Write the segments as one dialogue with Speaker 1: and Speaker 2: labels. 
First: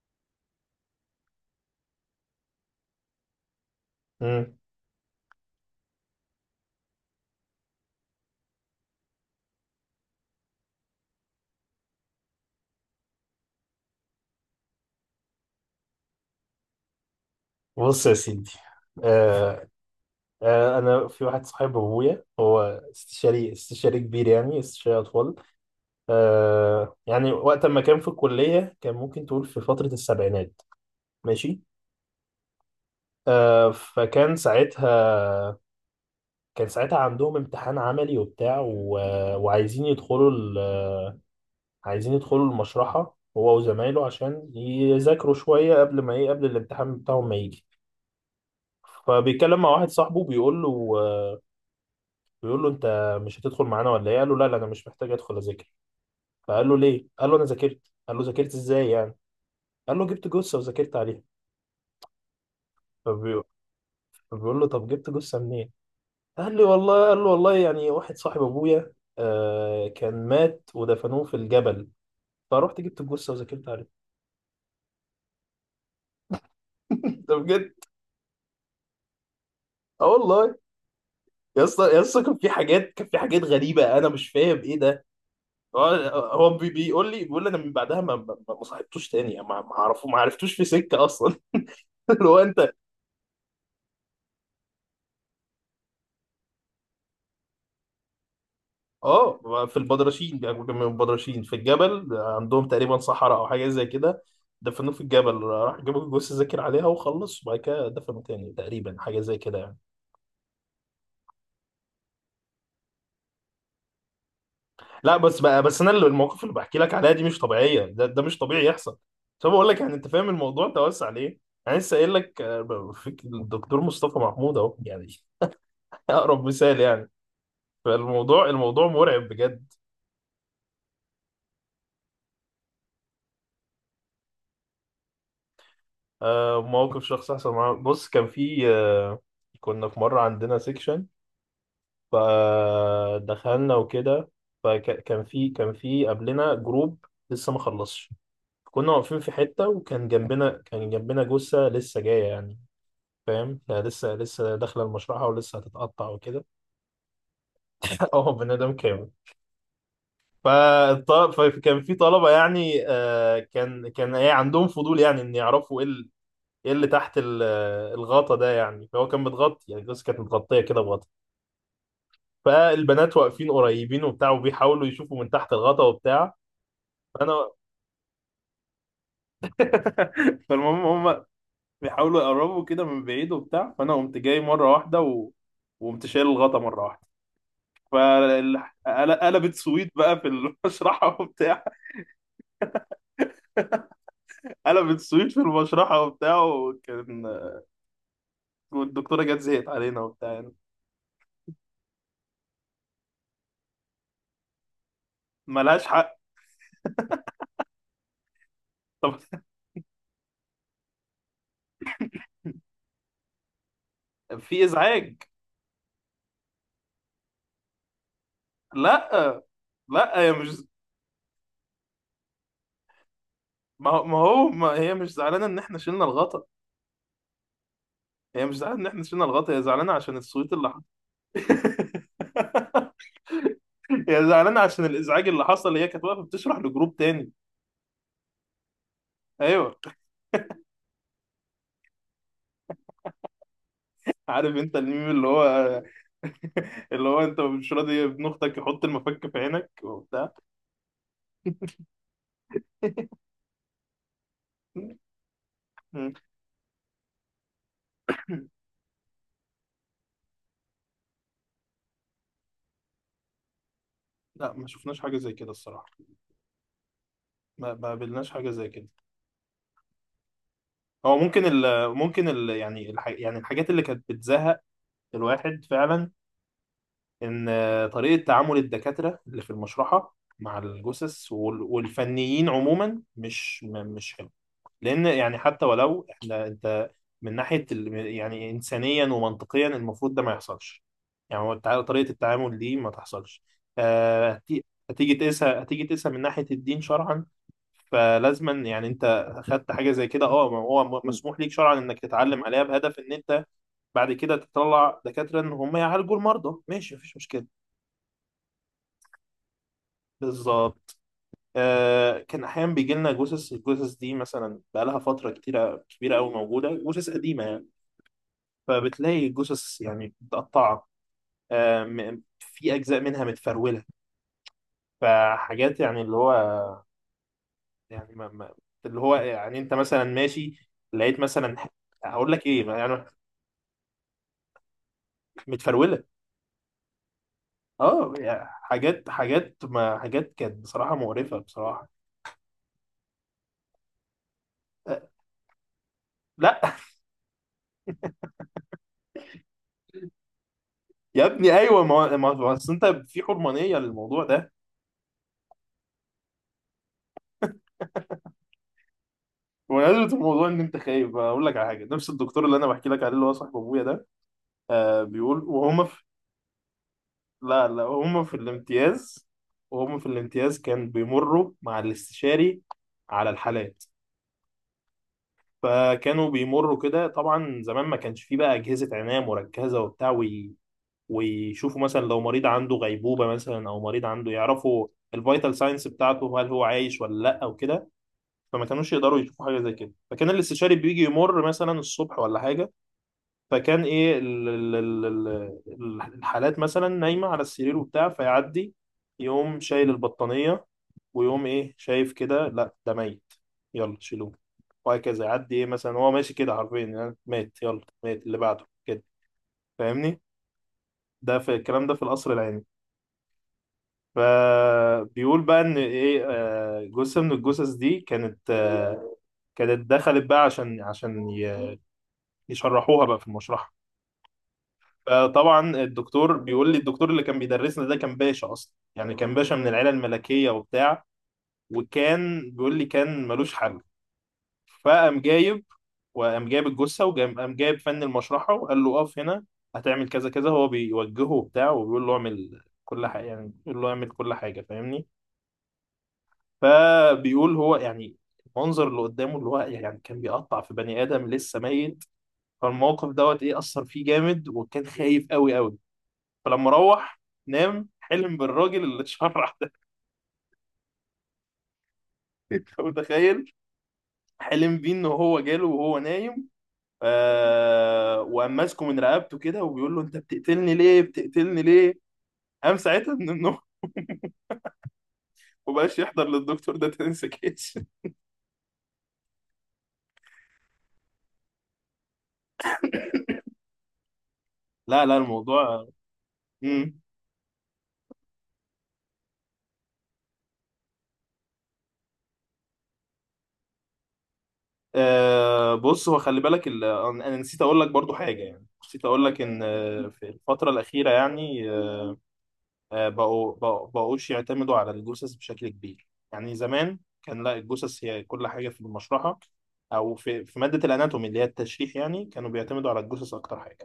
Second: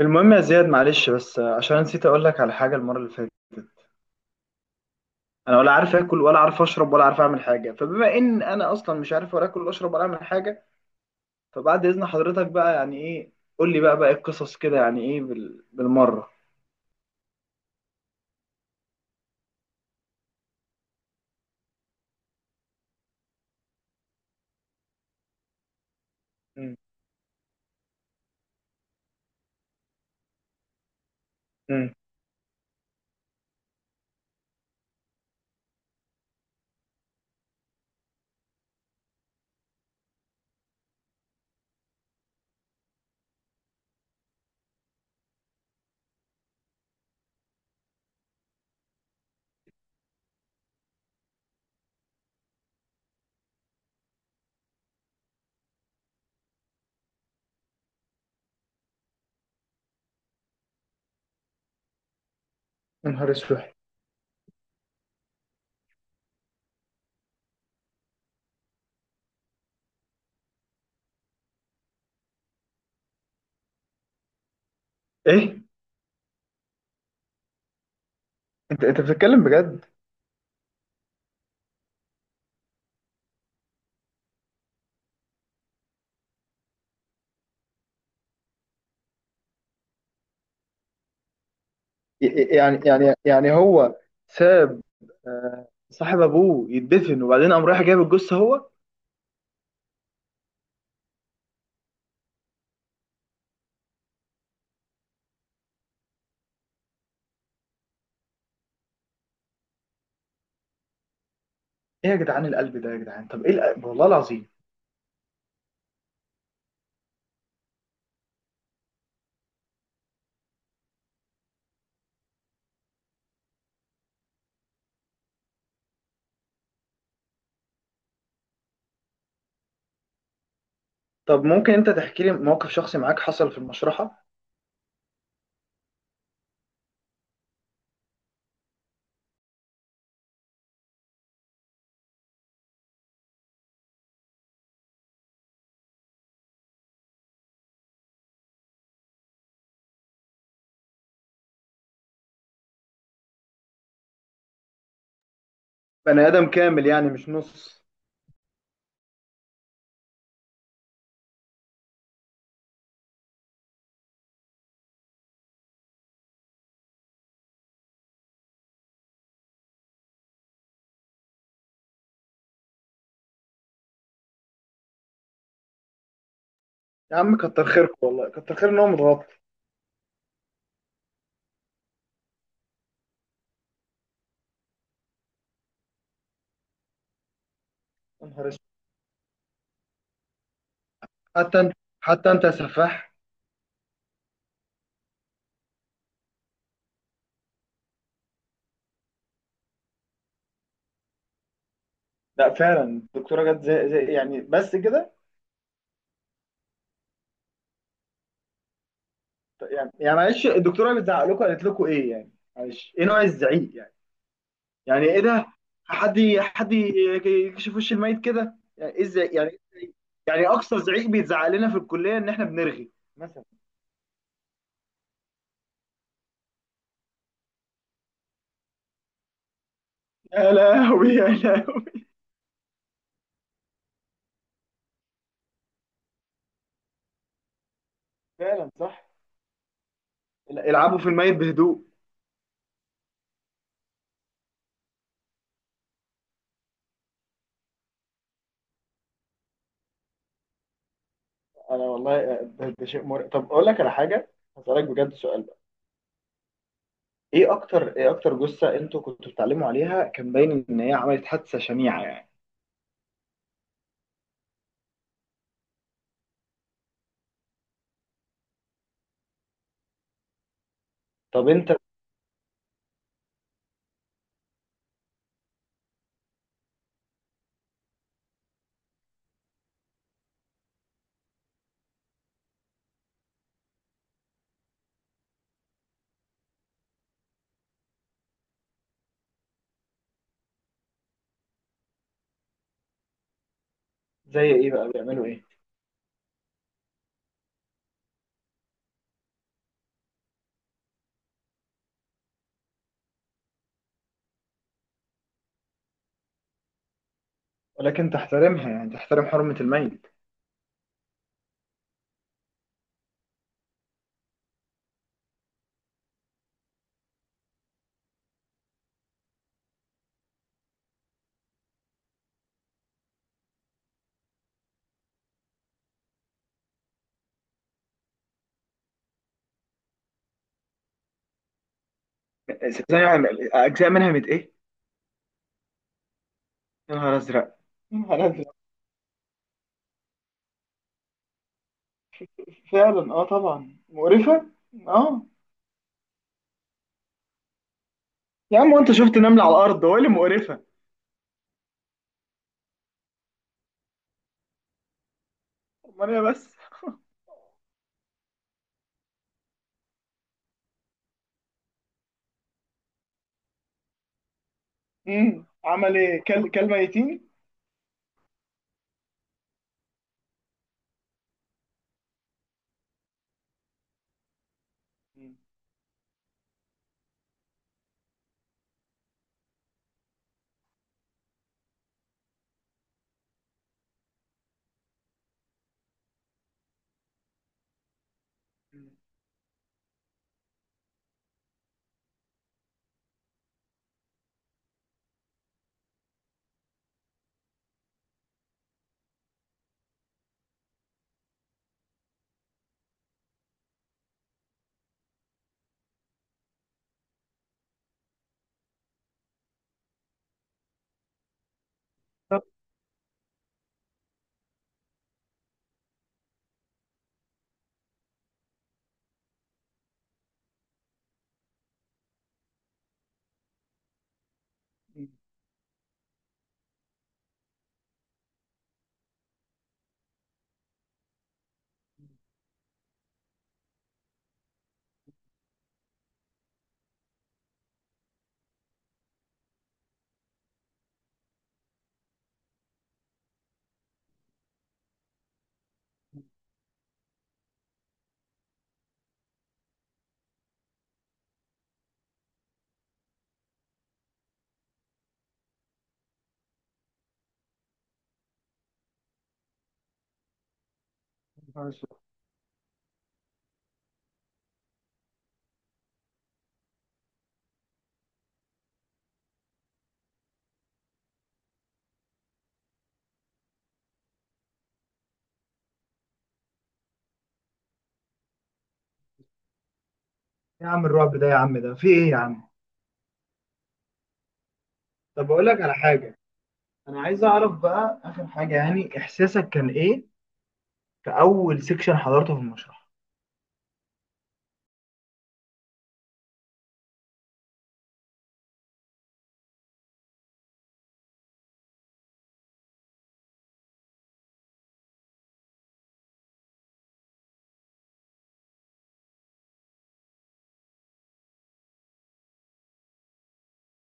Speaker 1: المهم يا زياد، معلش بس عشان نسيت اقول لك على حاجه المره اللي فاتت.
Speaker 2: مم.
Speaker 1: انا ولا عارف اكل ولا عارف اشرب ولا عارف اعمل حاجه، فبما ان انا اصلا مش عارف ولا اكل ولا اشرب ولا اعمل حاجه، فبعد اذن حضرتك بقى، يعني ايه، قول لي بقى إيه القصص كده، يعني ايه بالمره.
Speaker 2: بص يا سيدي. آه انا في واحد صاحب ابويا، هو استشاري كبير، يعني استشاري اطفال.
Speaker 1: مم.
Speaker 2: يعني وقت ما كان في الكليه، كان ممكن تقول في فتره السبعينات. ماشي.
Speaker 1: مم.
Speaker 2: فكان ساعتها، كان ساعتها عندهم امتحان عملي وبتاع وعايزين يدخلوا ال... عايزين يدخلوا المشرحه هو وزمايله، عشان يذاكروا شويه قبل ما ايه، قبل الامتحان بتاعهم ما يجي. فبيتكلم مع واحد صاحبه، بيقول له: انت مش هتدخل معانا ولا ايه؟ قال له: لا لا، انا مش محتاج ادخل اذاكر. فقال له: ليه؟ قال له: انا ذاكرت. قال له: ذاكرت ازاي يعني؟ قال له: جبت جثه وذاكرت عليها.
Speaker 1: يا نهار
Speaker 2: فبي-
Speaker 1: اسود.
Speaker 2: فبيقول له: طب جبت جثه منين؟ قال له: والله، يعني واحد صاحب ابويا كان مات ودفنوه في الجبل، فروحت جبت الجثه وذاكرت عليها.
Speaker 1: ايه؟
Speaker 2: ده بجد.
Speaker 1: انت بتتكلم بجد؟
Speaker 2: اه والله. يا اسطى يا اسطى، كان في حاجات غريبه، انا مش فاهم ايه ده. هو هو بيقول لي: انا من بعدها ما صاحبتوش تاني، ما عرفتوش في سكه اصلا. اللي هو انت.
Speaker 1: يعني هو ساب، صاحب ابوه يدفن، وبعدين قام رايح جايب الجثه هو؟
Speaker 2: اه، في البدرشين بياكلوا جنب البدرشين، في الجبل عندهم تقريبا صحراء او حاجه زي كده. دفنوه في الجبل، راح جابوا جثه ذاكر عليها وخلص، وبعد كده دفنوا تاني تقريبا، حاجه زي كده يعني.
Speaker 1: ايه يا جدعان، القلب ده يا جدعان، طب ايه القلب؟ والله العظيم.
Speaker 2: لا بس بقى، بس المواقف اللي بحكي لك عليها دي مش طبيعيه، ده مش طبيعي يحصل. طب بقول لك، يعني انت فاهم الموضوع توسع ليه؟ انا لسه قايل لك، في الدكتور مصطفى محمود اهو يعني. اقرب مثال يعني. الموضوع مرعب بجد.
Speaker 1: طب ممكن انت تحكي لي موقف شخصي معاك حصل في المشرحة؟
Speaker 2: موقف شخص حصل معاه. بص كان في، كنا في مره عندنا سيكشن، فدخلنا وكده. فكان في كان في قبلنا جروب لسه ما خلصش. كنا واقفين في حتة، وكان جنبنا كان جنبنا جثة لسه جاية يعني. فاهم، هي لسه داخلة المشرحة، ولسه هتتقطع
Speaker 1: بني
Speaker 2: وكده.
Speaker 1: ادم كامل يعني مش نص؟
Speaker 2: اه، بني آدم كامل. فكان في طلبة، يعني كان ايه، عندهم فضول يعني، ان يعرفوا ايه ايه اللي تحت الغطا ده يعني. فهو كان متغطي، يعني الجثة كانت متغطية كده بغطا. فالبنات واقفين قريبين وبتاع، وبيحاولوا يشوفوا من تحت الغطا وبتاع.
Speaker 1: يا عم
Speaker 2: فانا
Speaker 1: كتر خيرك، والله كتر خير ان هو متغطى.
Speaker 2: فالمهم، هم بيحاولوا يقربوا كده من بعيد وبتاع، فانا قمت جاي مره واحده وقمت شايل الغطا مره واحده،
Speaker 1: يا نهار اسود.
Speaker 2: فقلبت سويت بقى في المشرحه.
Speaker 1: حتى
Speaker 2: وبتاع،
Speaker 1: انت، حتى انت يا سفاح.
Speaker 2: قلبت سويت في المشرحه وبتاع، وكان، والدكتوره جت زهقت علينا وبتاع يعني.
Speaker 1: لا فعلا الدكتورة جت زي يعني بس كده.
Speaker 2: ملهاش حق. طب.
Speaker 1: يعني معلش الدكتورة بتزعق لكم، قالت لكم ايه يعني؟ معلش، ايه نوع الزعيق يعني؟
Speaker 2: في
Speaker 1: يعني ايه
Speaker 2: ازعاج.
Speaker 1: ده؟ حد ي- حد ي- يكشف وش الميت كده، يعني ايه الزعيق،
Speaker 2: لا
Speaker 1: يعني إيه الزعيق؟
Speaker 2: لا، هي
Speaker 1: يعني
Speaker 2: مش،
Speaker 1: اقصى زعيق بيتزعق لنا في الكلية ان احنا بنرغي مثلا.
Speaker 2: ما هي مش زعلانه ان احنا شلنا الغطا، هي مش زعلانه ان احنا شلنا الغطا، هي زعلانه عشان
Speaker 1: يا
Speaker 2: السويت اللي حصل.
Speaker 1: لهوي يا لهوي.
Speaker 2: هي زعلانه عشان الازعاج اللي حصل، هي كانت واقفه بتشرح لجروب تاني.
Speaker 1: فعلا صح.
Speaker 2: ايوه.
Speaker 1: العبوا في الميت بهدوء.
Speaker 2: عارف انت الميم اللي هو، اللي هو انت مش راضي ابن اختك يحط المفك في عينك وبتاع.
Speaker 1: انا والله ده شيء مرعب. طب اقول لك على حاجه، هسالك بجد سؤال بقى،
Speaker 2: مم.
Speaker 1: ايه اكتر جثه انتوا كنتوا بتتعلموا عليها كان باين ان هي عملت حادثه شنيعه يعني؟
Speaker 2: لا، ما شفناش حاجه زي كده الصراحه، ما قابلناش حاجه زي كده. هو
Speaker 1: طب
Speaker 2: ممكن
Speaker 1: انت،
Speaker 2: ال، يعني يعني الحاجات اللي كانت بتزهق الواحد فعلا، ان طريقه تعامل الدكاتره اللي في المشرحه مع الجثث والفنيين عموما مش مش حلو. لان يعني حتى ولو احنا انت، من ناحيه يعني انسانيا ومنطقيا، المفروض ده ما يحصلش، يعني هو طريقه التعامل دي ما تحصلش.
Speaker 1: زي ايه بقى بيعملوا ايه؟
Speaker 2: هتيجي تقيسها من ناحيه الدين شرعا. فلازما يعني انت اخدت حاجه زي كده، اه، ما هو مسموح ليك شرعا انك تتعلم عليها، بهدف ان انت بعد كده تطلع دكاتره ان هم يعالجوا المرضى، ماشي مفيش مشكله.
Speaker 1: ولكن تحترمها، يعني تحترم حرمة الميت.
Speaker 2: بالظبط. كان احيانا بيجي لنا جثث، الجثث دي مثلا بقى لها فتره كتيره كبيره قوي موجوده، جثث قديمه يعني. فبتلاقي الجثث يعني متقطعة، في أجزاء منها متفرولة. فحاجات يعني اللي هو، يعني اللي هو يعني أنت مثلا ماشي لقيت مثلا هقول لك إيه
Speaker 1: زي
Speaker 2: يعني.
Speaker 1: يعني، أجزاء منها مت إيه؟
Speaker 2: متفرولة.
Speaker 1: يا نهار أزرق. يا
Speaker 2: أه،
Speaker 1: نهار
Speaker 2: يعني
Speaker 1: أزرق.
Speaker 2: حاجات حاجات ما حاجات كانت بصراحة مقرفة، بصراحة.
Speaker 1: فعلا اه، طبعا مقرفه،
Speaker 2: آه،
Speaker 1: اه.
Speaker 2: لا.
Speaker 1: يا عم وأنت شفت نملة على الأرض، هو إيه اللي مقرفة؟
Speaker 2: يا ابني أيوه، أصل أنت في حرمانية للموضوع ده،
Speaker 1: أمال إيه بس؟
Speaker 2: بمناسبة الموضوع إن أنت خايف. أقول لك على حاجة، نفس الدكتور اللي أنا بحكي لك عليه اللي هو صاحب أبويا ده، بيقول وهم.
Speaker 1: عمل ايه كل ميتين؟
Speaker 2: لا لا، هم في الامتياز، وهم في الامتياز كان بيمروا مع الاستشاري على الحالات. فكانوا بيمروا كده، طبعا زمان ما كانش فيه بقى أجهزة عناية مركزة وبتاع، ويشوفوا مثلا لو مريض عنده غيبوبة، مثلا، أو مريض عنده، يعرفوا الفيتال ساينس بتاعته، هل هو عايش ولا لا او كده. فما كانوش يقدروا يشوفوا حاجة زي كده، فكان الاستشاري بيجي يمر مثلا الصبح ولا حاجة. فكان ايه الحالات مثلا نايمه على السرير وبتاع، فيعدي يقوم شايل البطانيه، ويقوم ايه شايف كده، لا ده ميت، يلا شيلوه، وهكذا. يعدي ايه مثلا، هو ماشي كده حرفيا يعني، مات يلا، مات اللي بعده كده، فاهمني؟ ده في الكلام ده في القصر العيني. فبيقول بقى ان ايه، جثه من الجثث دي كانت، كانت دخلت بقى عشان يشرحوها بقى في المشرحه.
Speaker 1: طب
Speaker 2: فطبعا الدكتور بيقول لي، الدكتور اللي كان بيدرسنا ده كان باشا اصلا، يعني كان باشا من العيله الملكيه وبتاع. وكان بيقول لي كان ملوش حل. فقام جايب وقام جايب الجثه، وقام جايب فن المشرحه وقال له: اقف هنا، هتعمل كذا كذا، هو بيوجهه وبتاع، وبيقول له اعمل كل حاجه، يعني بيقول له اعمل كل حاجه، فاهمني؟ فبيقول هو يعني، المنظر اللي قدامه اللي هو يعني، كان بيقطع في بني ادم لسه ميت. فالموقف دوت ايه، اثر فيه جامد، وكان خايف قوي قوي. فلما روح نام، حلم بالراجل اللي اتشرع ده.
Speaker 1: ماشي.
Speaker 2: انت متخيل؟ حلم بيه ان هو جاله وهو نايم، وقام ماسكه من رقبته كده وبيقول له: انت بتقتلني ليه، بتقتلني ليه؟ قام ساعتها من النوم. ومبقاش يحضر للدكتور ده تاني سكيش.
Speaker 1: إيه يا عم الرعب ده يا عم، ده في ايه يا عم؟
Speaker 2: لا لا،
Speaker 1: طب اقول لك على
Speaker 2: الموضوع.
Speaker 1: حاجه، انا
Speaker 2: مم.
Speaker 1: عايز اعرف بقى اخر حاجه، يعني احساسك كان ايه في اول سيكشن حضرته في المشرح؟
Speaker 2: آه، بص، هو خلي بالك انا نسيت اقول لك برضو حاجه، يعني نسيت اقول لك ان في الفتره الاخيره يعني، بقوش يعتمدوا على الجثث بشكل كبير. يعني زمان كان لا، الجثث هي كل حاجة في المشرحة، أو في مادة الأناتومي اللي هي التشريح، يعني كانوا بيعتمدوا على الجثث أكتر حاجة.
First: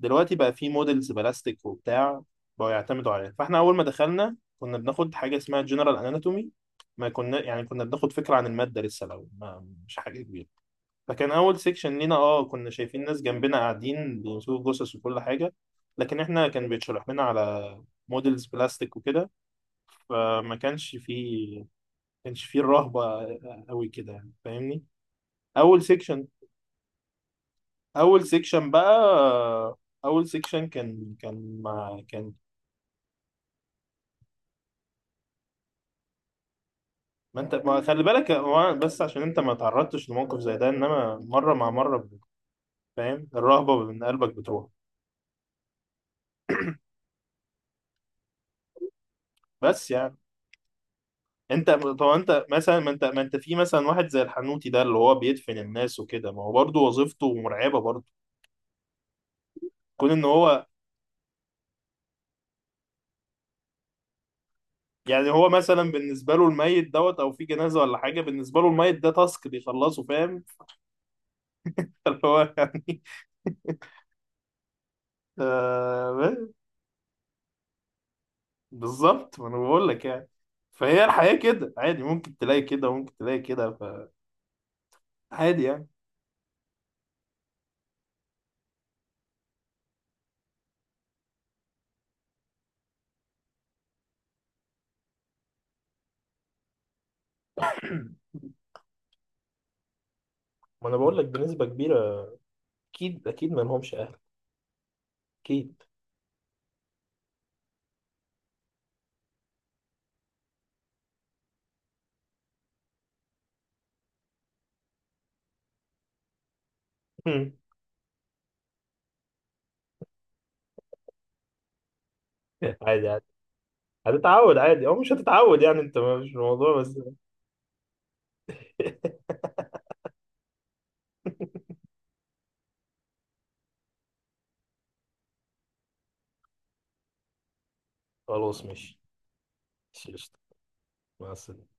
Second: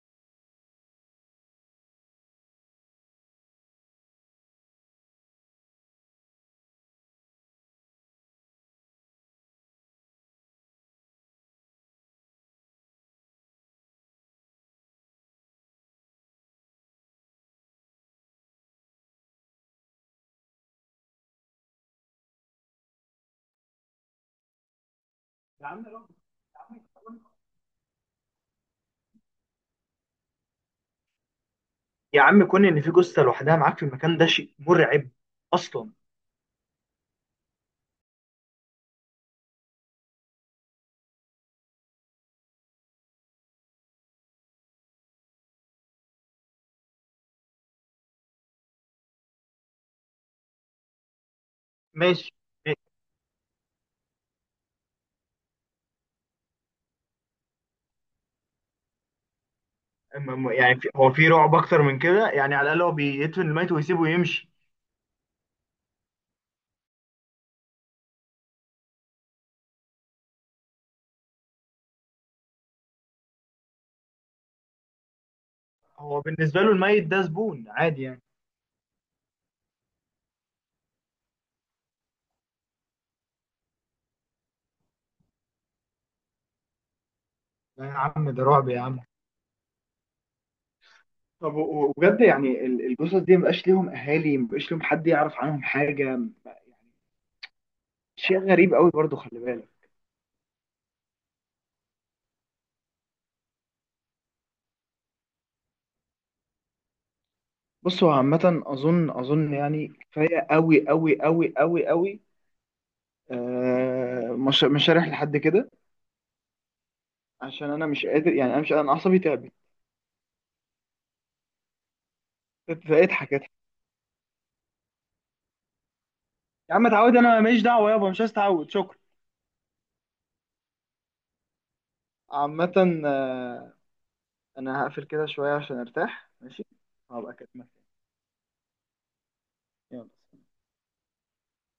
Speaker 2: دلوقتي بقى في موديلز بلاستيك وبتاع، بقوا يعتمدوا عليها. فإحنا أول ما دخلنا كنا بناخد حاجة اسمها جنرال أناتومي، ما كنا يعني كنا بناخد فكرة عن المادة لسه، لو ما، مش حاجة كبيرة. فكان اول سيكشن لينا، كنا شايفين ناس جنبنا قاعدين بيمسكوا جثث وكل حاجه، لكن احنا كان بيتشرح لنا على موديلز بلاستيك وكده. فما كانش فيه، ما كانش فيه الرهبه قوي كده يعني، فاهمني؟
Speaker 1: يا
Speaker 2: اول
Speaker 1: عم رعب،
Speaker 2: سيكشن،
Speaker 1: يا عم كون-
Speaker 2: اول سيكشن بقى، اول سيكشن كان مع
Speaker 1: يا
Speaker 2: كان.
Speaker 1: عم كون ان في جثه لوحدها معاك في المكان ده شيء مرعب اصلا.
Speaker 2: ما انت ما خلي بالك، هو بس عشان انت ما تعرضتش لموقف زي ده، انما مره مع مره فاهم، الرهبه من قلبك بتروح. بس يعني انت، طب
Speaker 1: ماشي.
Speaker 2: انت مثلا ما انت ما انت في مثلا واحد زي الحنوتي ده، اللي هو بيدفن الناس وكده، ما هو برضه وظيفته مرعبه برضه. كون ان هو،
Speaker 1: يعني هو في رعب اكتر من كده يعني، على الاقل هو بيدفن الميت ويسيبه يمشي.
Speaker 2: يعني هو مثلا بالنسبه له الميت دوت، او في جنازه ولا حاجه، بالنسبه له الميت ده تاسك بيخلصه، فاهم؟ اللي هو يعني.
Speaker 1: هو
Speaker 2: آه،
Speaker 1: بالنسبه له الميت ده زبون عادي يعني.
Speaker 2: بالظبط، ما انا بقول لك يعني. فهي الحياه كده عادي، ممكن تلاقي كده وممكن تلاقي كده، فعادي يعني.
Speaker 1: لا يا عم، ده رعب يا عم. طب وبجد يعني الجثث دي مبقاش ليهم اهالي، مبقاش ليهم حد يعرف عنهم حاجه يعني؟ شيء غريب قوي برضو، خلي بالك.
Speaker 2: ما انا بقول لك بنسبه كبيره، اكيد اكيد ما لهمش اهل، اكيد.
Speaker 1: بص هو عامة أظن يعني، كفاية قوي قوي قوي قوي قوي. آه مش هريح لحد كده، عشان أنا مش قادر يعني، أنا مش أنا عصبي تعبت. اضحك
Speaker 2: عادي عادي،
Speaker 1: اضحك.
Speaker 2: هتتعود عادي او مش هتتعود، يعني انت مش
Speaker 1: يا
Speaker 2: الموضوع
Speaker 1: عم
Speaker 2: بس.
Speaker 1: اتعود؟ أنا ماليش دعوة يابا، مش عايز اتعود، شكرا. عامة آه، أنا هقفل كده شوية عشان أرتاح، ماشي. هبقى أكلمك تاني.
Speaker 2: خلاص ماشي.
Speaker 1: يلا.
Speaker 2: قشطة. مع السلامة.